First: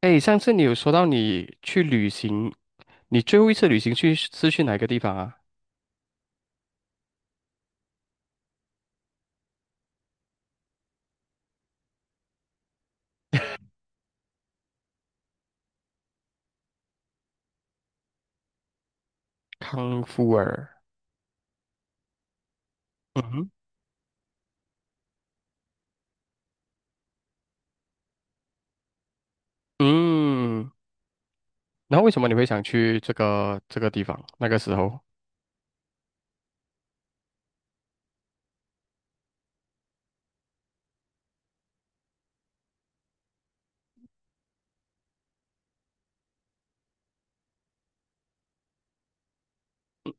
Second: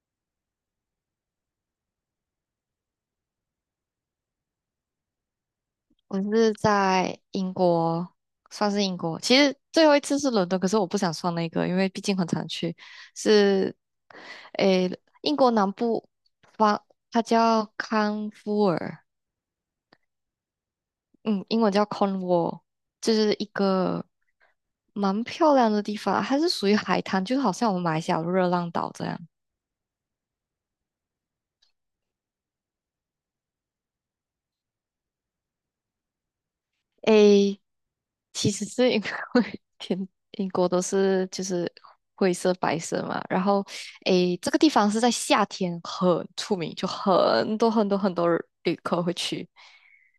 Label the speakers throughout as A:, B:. A: 哎，上次你有说到你去旅行，你最后一次旅行去是去哪个地方啊？
B: 我是在英国，算是英国。其实最后一次是伦敦，可是我不想算那个，因为毕竟很常去。是，诶，英国南部方，它叫康沃尔。
A: 康夫尔。
B: 嗯，英文叫 Cornwall，就
A: 嗯
B: 是一
A: 哼。
B: 个蛮漂亮的地方，它是属于海滩，就好像我们马来西亚的热浪岛这样。
A: 嗯。然后为什么你会想去这个地方？那个时候。
B: 诶，其实是因为 天英国都是就是灰色白色嘛。然后这个地方是在夏天很出名，就很多很多很多旅客会去，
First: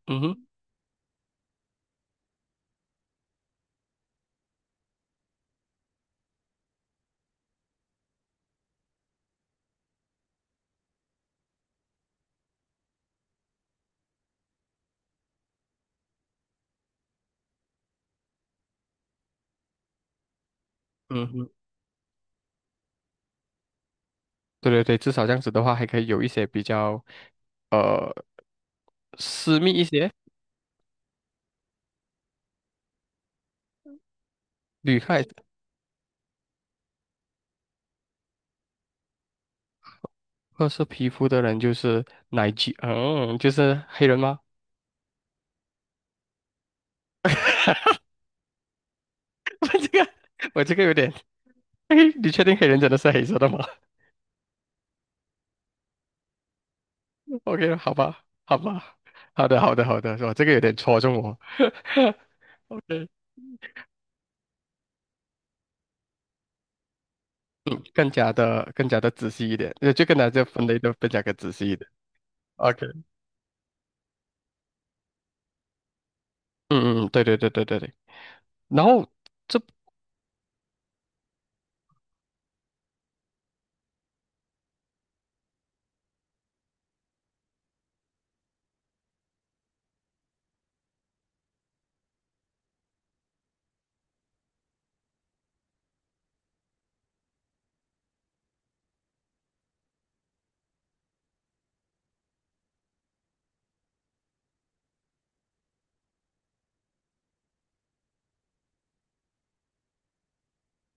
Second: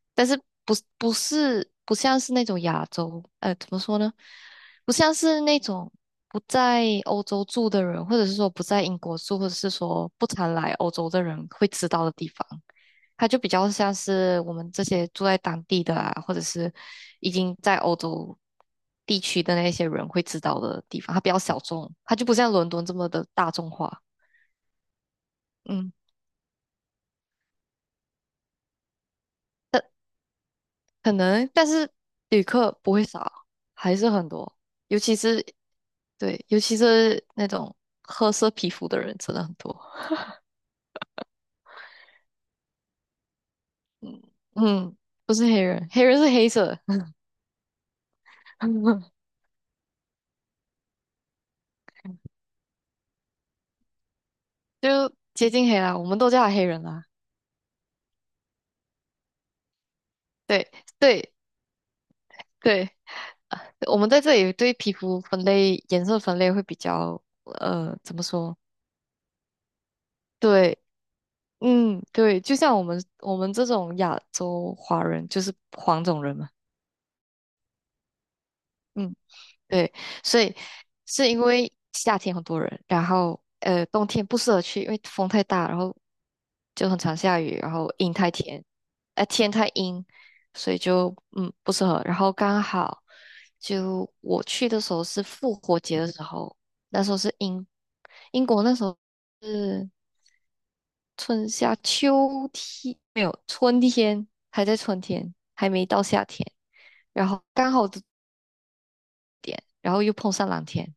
A: 嗯
B: 但是
A: 哼。
B: 不像是那种亚洲，怎么说呢？不像是那种不在欧洲住的人，或者是说不在英国住，或者是说不常来欧洲的人会知道的地方。它就比较像是我们这些住在当地的啊，或者是已经在欧洲地区的那些人会知道的地方。它
A: 嗯
B: 比较
A: 哼。
B: 小众，它就不像伦敦这么的大众化。
A: 对对对，至少这样子的话，还
B: 嗯。
A: 可以有一些比较呃私密一些。
B: 可能，但是旅客不会少，还是很多。
A: 女
B: 尤其
A: 孩。
B: 是对，尤其是那种褐色皮肤的人真的很多。
A: 褐色皮肤的人就是奶居，嗯，就是黑人吗？
B: 嗯，不是黑人，黑人是黑色。
A: 我这个我这个有点。嘿，你确定黑人真的是黑色的吗？
B: 就接近黑啦，我们都叫他黑人啦。
A: OK，好吧，好吧。好的，好的，好的，是吧？这个有
B: 对
A: 点戳中
B: 对
A: 我。
B: 对，
A: OK。
B: 啊我们在这里对皮肤分类、颜色分类会比较，
A: 嗯，更
B: 怎么
A: 加
B: 说？
A: 的更加的仔细一点，就更加就分
B: 对，
A: 类的更加的仔细一点。
B: 嗯，对，就像我
A: OK。
B: 们我们这种亚洲华人就是黄种人嘛。
A: 嗯嗯。嗯对对对对对对。然后
B: 嗯。
A: 这，
B: 对，所以是因为夏天很多人，然后冬天不适合去，因为风太大，然后就很常下雨，然后阴太天，天太阴，所以就不适合。然后刚好就我去的时候是复活节的时候，那时候是英国那时候是春夏秋天，没有春天，还在春天，还没到夏天，然后刚好这点，然后又碰上蓝天。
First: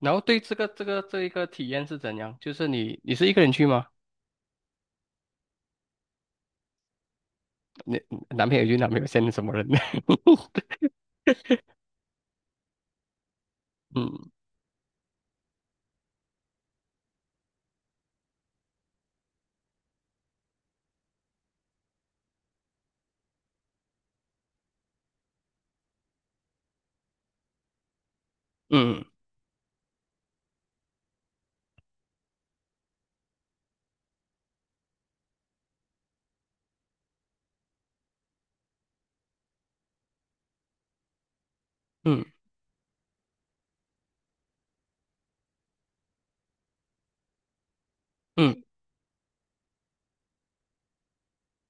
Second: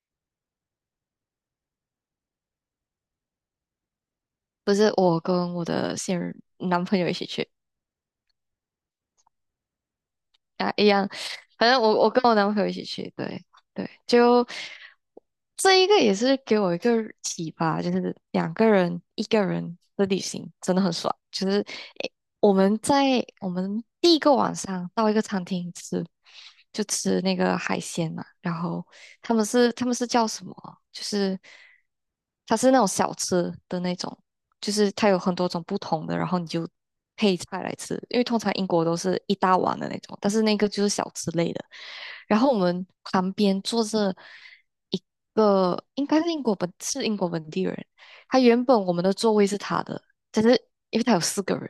A: 对这一个体验是怎样？就是你是一个人去吗？
B: 不是，我跟我的现任男朋友一起去
A: 你男朋友去，男朋友现在什么人？呢？
B: 啊，一样，反正我跟我男朋友一起去。对对，
A: 嗯
B: 就这一个也是给我一个启发，就是两个人一个人的旅行真的很爽。就是我们第一个晚上到一个餐厅吃，就吃那个海鲜嘛。然后
A: 嗯
B: 他们是叫什么？就是它是那种小吃的那种，就是它有很多种不同的，然后你就配菜来吃。因为通常英国都是一大碗的那种，但是那个就是小吃类的。
A: 嗯
B: 然后我们旁边坐着一个，应该是英国本地人。他
A: 嗯
B: 原本我们的座位是他的，但是因为他有四个人。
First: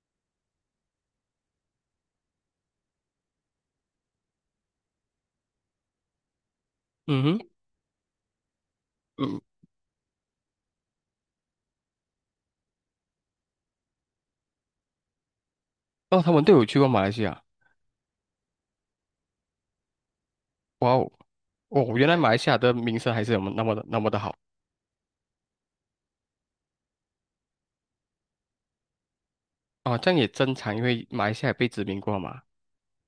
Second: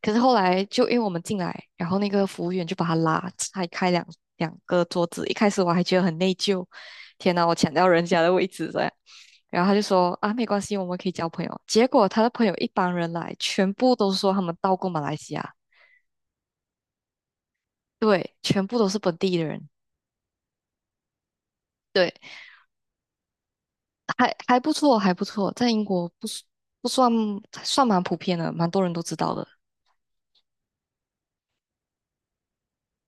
B: 可是后来就因为我们进来，然后那个服务员就把他拉拆开两个桌子。一开始我还觉得很内疚，
A: 嗯
B: 天
A: 哼
B: 哪，我抢到人家的位置这样。
A: 嗯。
B: 然后他就说啊，没关系，我们可以交朋友。结果他的朋友一帮人来，全部都说他们到过马来西亚。
A: 哦，他们都有去过马来西亚。
B: 对，全部都是本地的人。
A: 哇哦。哦，原
B: 对，
A: 来马来西亚的名声还是有那么的好。
B: 还不错，还不错，在英国不是不算蛮普遍的，蛮多人都知道的。
A: 哦，这样也正常，因为马来西亚也被殖民过嘛。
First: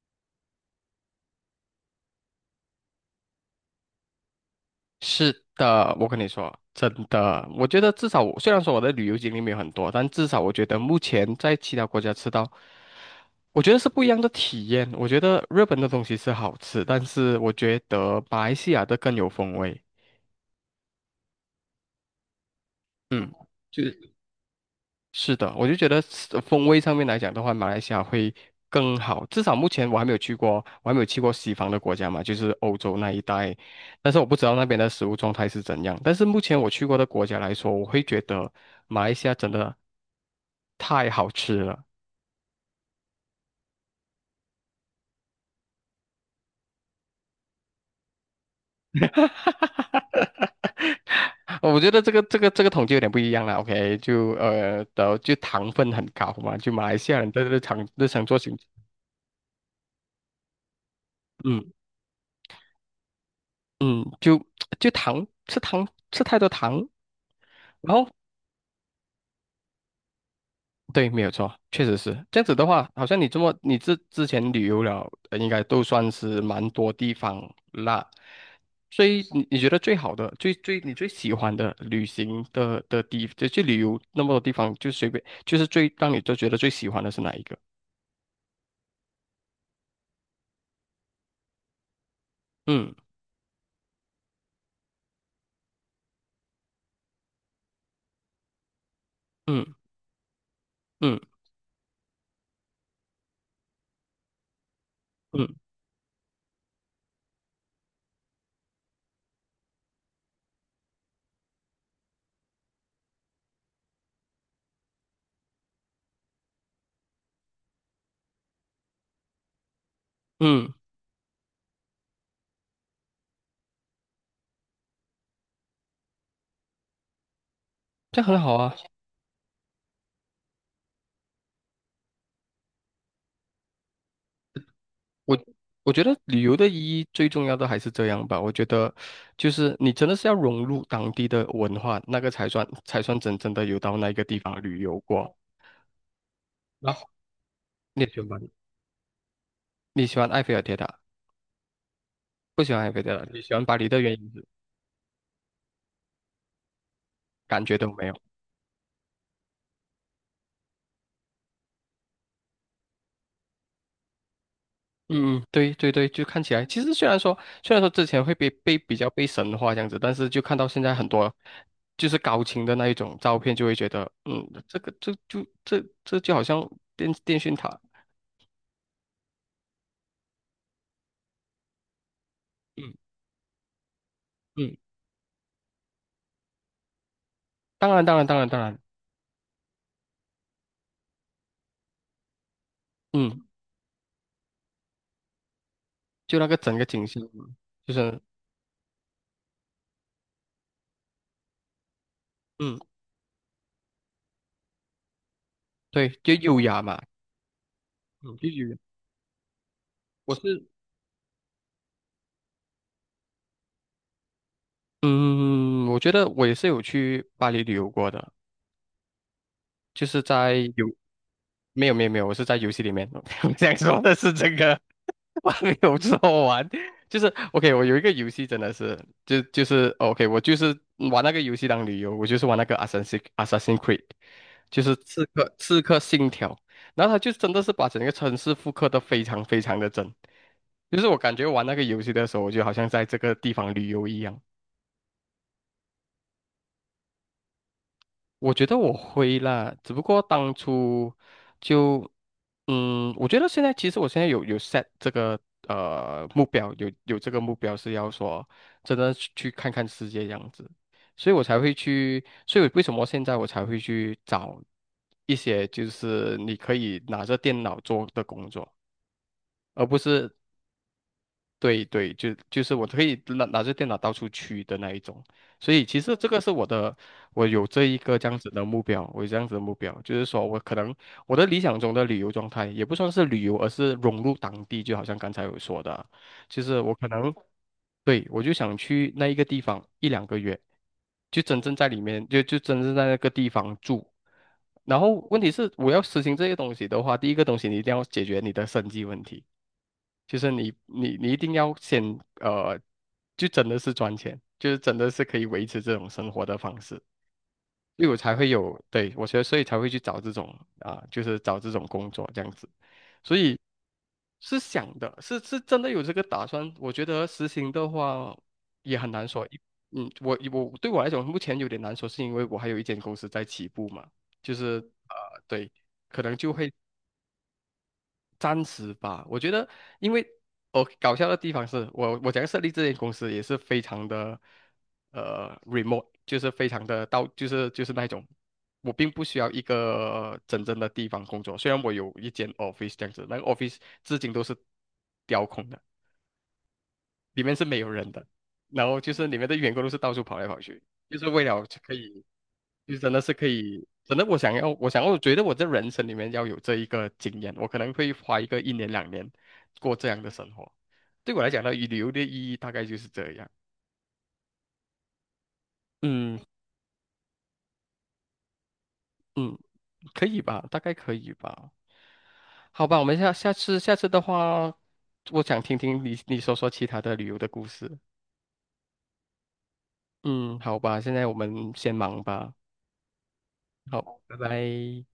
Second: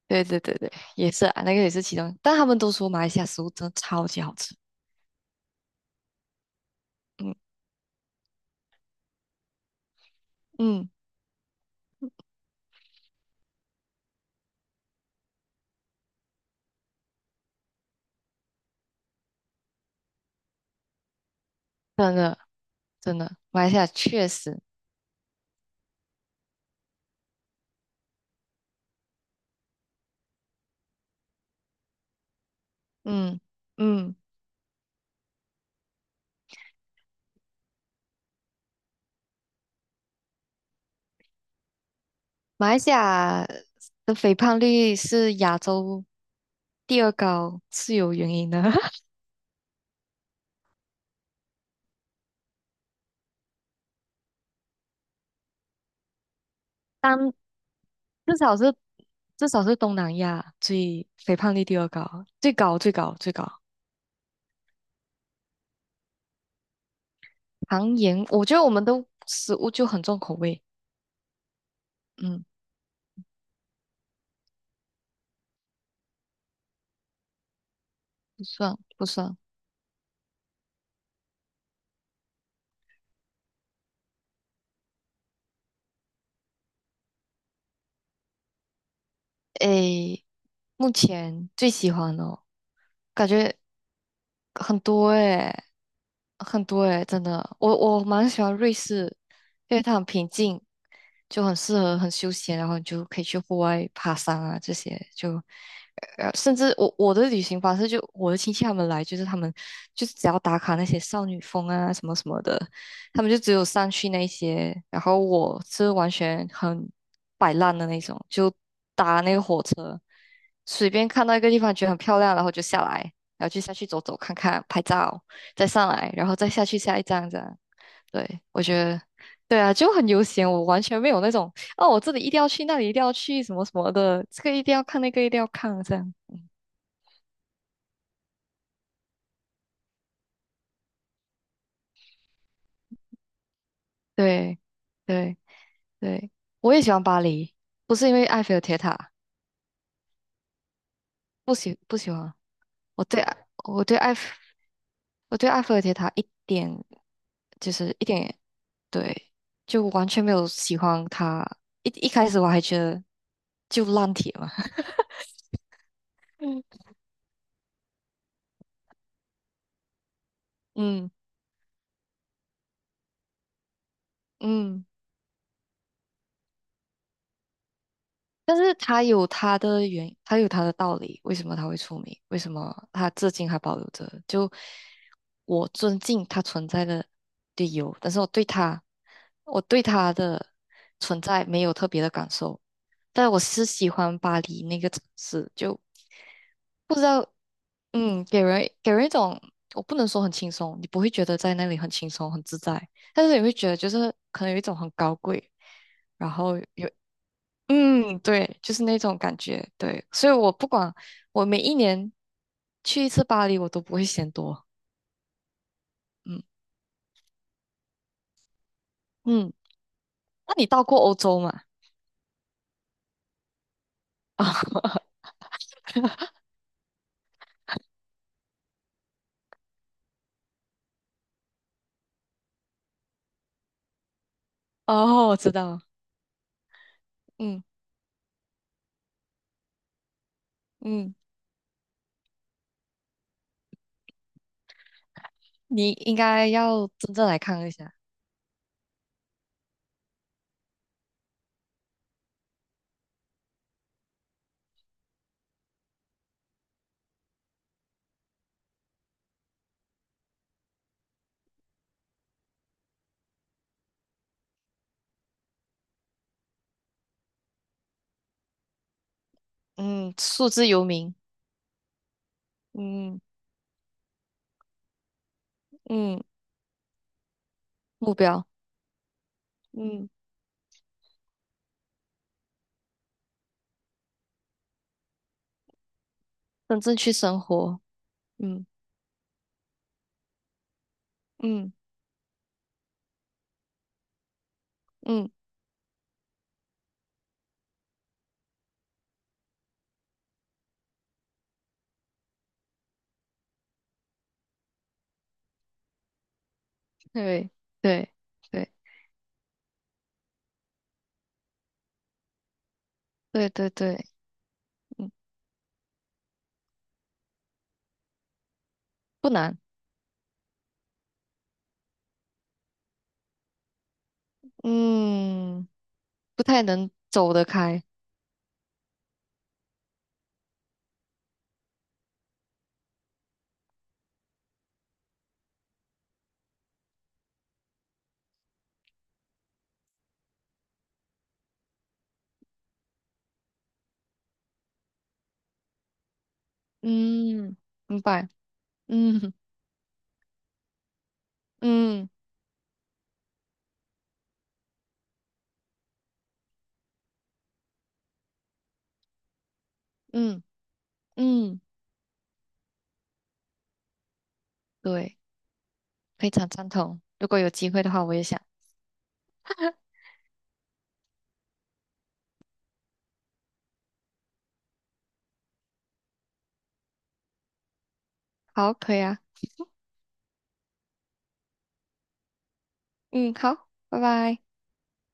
B: 对对对对，也是啊，那个也是其中，但他们都说马来西亚食物真的超级好吃。
A: 是的，我跟你说，真
B: 嗯
A: 的。我觉得至少我虽然说我的旅游经历没有很多，但至少我觉得
B: 嗯。
A: 目前在其他国家吃到，我觉得是不一样的体验。我觉得日本的东西是好吃，但是我觉得马来西亚的更有风味。
B: 真的真
A: 嗯，
B: 的，马来西亚
A: 就。
B: 确实。
A: 是的。我就觉得是风味上面来讲的话，马来西亚会更好。至少目前我还没有去过，我还没有去过西方的国家嘛，就是欧洲那一
B: 嗯
A: 带。但
B: 嗯，
A: 是我不知道那边的食物状态是怎样。但是目前我去过的国家来说，我会觉得马来西亚真的太好吃了。
B: 马来西亚的肥胖率是亚洲第二高，是有原因的。
A: 我觉得这个统计有点不一样了。OK，就的就糖分很高嘛，就马来西亚人
B: 当
A: 的日常
B: 至
A: 做息。
B: 少是至少是东南亚最肥胖率
A: 嗯
B: 第二高，最高最高最高。
A: 嗯。就糖吃太多糖。然
B: 糖
A: 后。
B: 盐，我觉得我们的食物就很重口味。
A: 对，没有错，确实是这样
B: 嗯，
A: 子的话，好像你这么你之前旅游了，应该都算是蛮多地方啦。
B: 不算
A: 所
B: 不
A: 以
B: 算。
A: 你觉得最好的、你最喜欢的旅行的地，就去旅游那么多地方，就随便就是最让你都觉得最喜欢的是哪一个？
B: 诶，目前最喜欢哦，
A: 嗯
B: 感觉很多诶。很多诶，真的，我蛮喜欢瑞士，
A: 嗯
B: 因为它很平静，
A: 嗯
B: 就很适合很休闲，然后你就可以去户外爬山啊这些。就
A: 嗯
B: 甚至我的旅行方式就我的亲戚他们来，就是他们就是只要打卡那些少女峰啊什么什么的，他们就只有上去那些，然后我是完全很摆烂的那种，就搭那个火车。
A: 嗯。
B: 随便看到一个地方觉得很漂亮，然后就下来，然后就下去走走看看，拍照，再上来，然后再下去下一站这样。
A: 这样
B: 对，
A: 很好
B: 我
A: 啊。
B: 觉得，对啊，就很悠闲，我完全没有那种哦，我这里一定要去，那里一定要去，什么什么的，这个一定要看，那个一定
A: 我
B: 要看
A: 我
B: 这
A: 觉
B: 样。
A: 得旅游的意义最重要的还是这样吧。我觉得，就是你真的是要融入当地的文化，那个才算真正的有到那个地
B: 对，
A: 方旅游过。
B: 对，对，我也喜
A: 然
B: 欢
A: 后
B: 巴黎，不
A: 你
B: 是因
A: 喜
B: 为
A: 欢巴
B: 埃
A: 黎，
B: 菲尔铁塔。
A: 你喜欢埃菲尔铁塔，
B: 不喜欢，
A: 不喜欢埃菲尔
B: 我
A: 铁
B: 对
A: 塔，你喜欢巴
B: 我
A: 黎
B: 对
A: 的原
B: 埃菲
A: 因是
B: 我对埃菲尔铁塔一点，
A: 感
B: 就
A: 觉都
B: 是一
A: 没有。
B: 点也，对，就完全没有喜欢它。一开始我还觉得就烂铁嘛。
A: 嗯嗯。对对对，就 看起
B: 嗯
A: 来，其实虽然说之前会被比较被神化这样子，但是就看到现在很
B: 嗯。
A: 多就是高清的那一种照片，就会觉得，嗯，这
B: 嗯
A: 个这就这这就好像电讯塔，
B: 但是他有他的原，他有他的道理，为什么他会出名？为什么
A: 嗯。
B: 他至今还保留着？就
A: 嗯。
B: 我尊敬他存在的理
A: 当
B: 由。
A: 然，
B: 但
A: 当
B: 是
A: 然，当然，当然。
B: 我对他的存在没有特别的感受，但我
A: 嗯，
B: 是喜欢巴黎那个城市，就
A: 就那个整个
B: 不知
A: 景象
B: 道，
A: 嘛，就是，
B: 给人一种，我不能说很轻松，你不会觉得在那里很轻松很自
A: 嗯，
B: 在，但是你会觉得就是可能有一种很高贵。
A: 对，
B: 然
A: 就
B: 后
A: 优雅
B: 有
A: 嘛，
B: ,
A: 嗯，就
B: 对，
A: 优
B: 就
A: 雅。
B: 是那种感觉。对，所以
A: 我
B: 我
A: 是，
B: 不管，我每一年去一次巴黎，我都不会嫌多。
A: 嗯，我觉得
B: 嗯
A: 我也是有去巴黎旅游过的，
B: 嗯，
A: 就是在
B: 那你到
A: 游。
B: 过欧洲吗？
A: 没有没有没有，我是在游戏里面，我样说的是这个，
B: 啊，
A: 我还没有说完，就是 OK，我有一个游戏真的是。就是哦 OK，我就是玩那个游戏当旅游，我就是玩那个 Assassin Creed，就是刺
B: 哦，我知
A: 客刺
B: 道，
A: 客信条，然后他就真的
B: 嗯
A: 是把整个城市复刻的非常非常的真，就是
B: 嗯，
A: 我感觉玩那个游戏的时候，我就好像在这个地方旅游一样。
B: 你应该要真正来看一下。
A: 我觉得我会啦，只不过当初就，嗯，我觉得现在其实我现在有 set 这个目标，有这个目标是要说真的去看看世界这样子，所以我才会去，所以为什么现在我才会去找一些就是你可以拿着电脑做的工作，而不
B: 嗯，
A: 是。
B: 数字游民。
A: 对对，就是我可以
B: 嗯
A: 拿着电脑到处去的那一种。所以其实
B: 嗯。
A: 这个是我的，我有这一
B: 目
A: 个这样
B: 标。
A: 子的目标，我有这样子的目标，
B: 嗯，
A: 就是说我可能我的理想中的旅游状态也不算是旅游，而是融入当地，就好像刚才有说的，就
B: 真
A: 是我
B: 正
A: 可
B: 去
A: 能，
B: 生活。
A: 对，我就
B: 嗯
A: 想去那一个地方一两个月，就真
B: 嗯
A: 正在里面，就真正在那个地方住。然后
B: 嗯。
A: 问题是，我要实行这些东西的话，第一个东西你一定要解决你的生计问题，就是你一定要先呃，就真的是赚钱，就是真的是可以维持这种生活的方式。
B: 对
A: 因为
B: 对
A: 我才会
B: 对
A: 有，对，我觉得所以才会去找这种啊、就是找这种工作这样子，所
B: 对
A: 以
B: 对对。
A: 是想
B: 嗯，
A: 的，是真的有这个打算。我觉得实行的话也很难
B: 不
A: 说。
B: 难。
A: 嗯，我对我来讲目前有点难说，是因为我还有一间公司在起步嘛，就是呃，
B: 嗯，
A: 对，可能
B: 不
A: 就
B: 太
A: 会
B: 能走得开。
A: 暂时吧，我觉得。因为我搞笑的地方是我要设立这间公司也是非常的remote，就是非常的就是那种，我并不需要一个真正的地方工作，虽然我有一间 office 这样子，那个 office 至今都是雕空的，里面
B: 嗯，
A: 是没有
B: 明
A: 人的，
B: 白。
A: 然后就是
B: 嗯
A: 里面的员工都是到处跑来跑去，就是为了可
B: 嗯
A: 以。就真的是可以，真的我想要，我觉得我这人生里面要有这一个经验，我可能会花一个一年两年过这样的
B: 嗯
A: 生活。对我来
B: 嗯。
A: 讲呢，旅游的意义大概就是这样。
B: 对，非
A: 嗯
B: 常赞同。如果有机会的话，我也想。
A: 嗯。可以吧？大概可以吧？好吧，我们下次的话，我想听听你说说其他的旅游的故事。
B: 好，可以啊。
A: 嗯，好吧，现在我们先忙吧。
B: 嗯，好，拜
A: 好，拜
B: 拜。
A: 拜。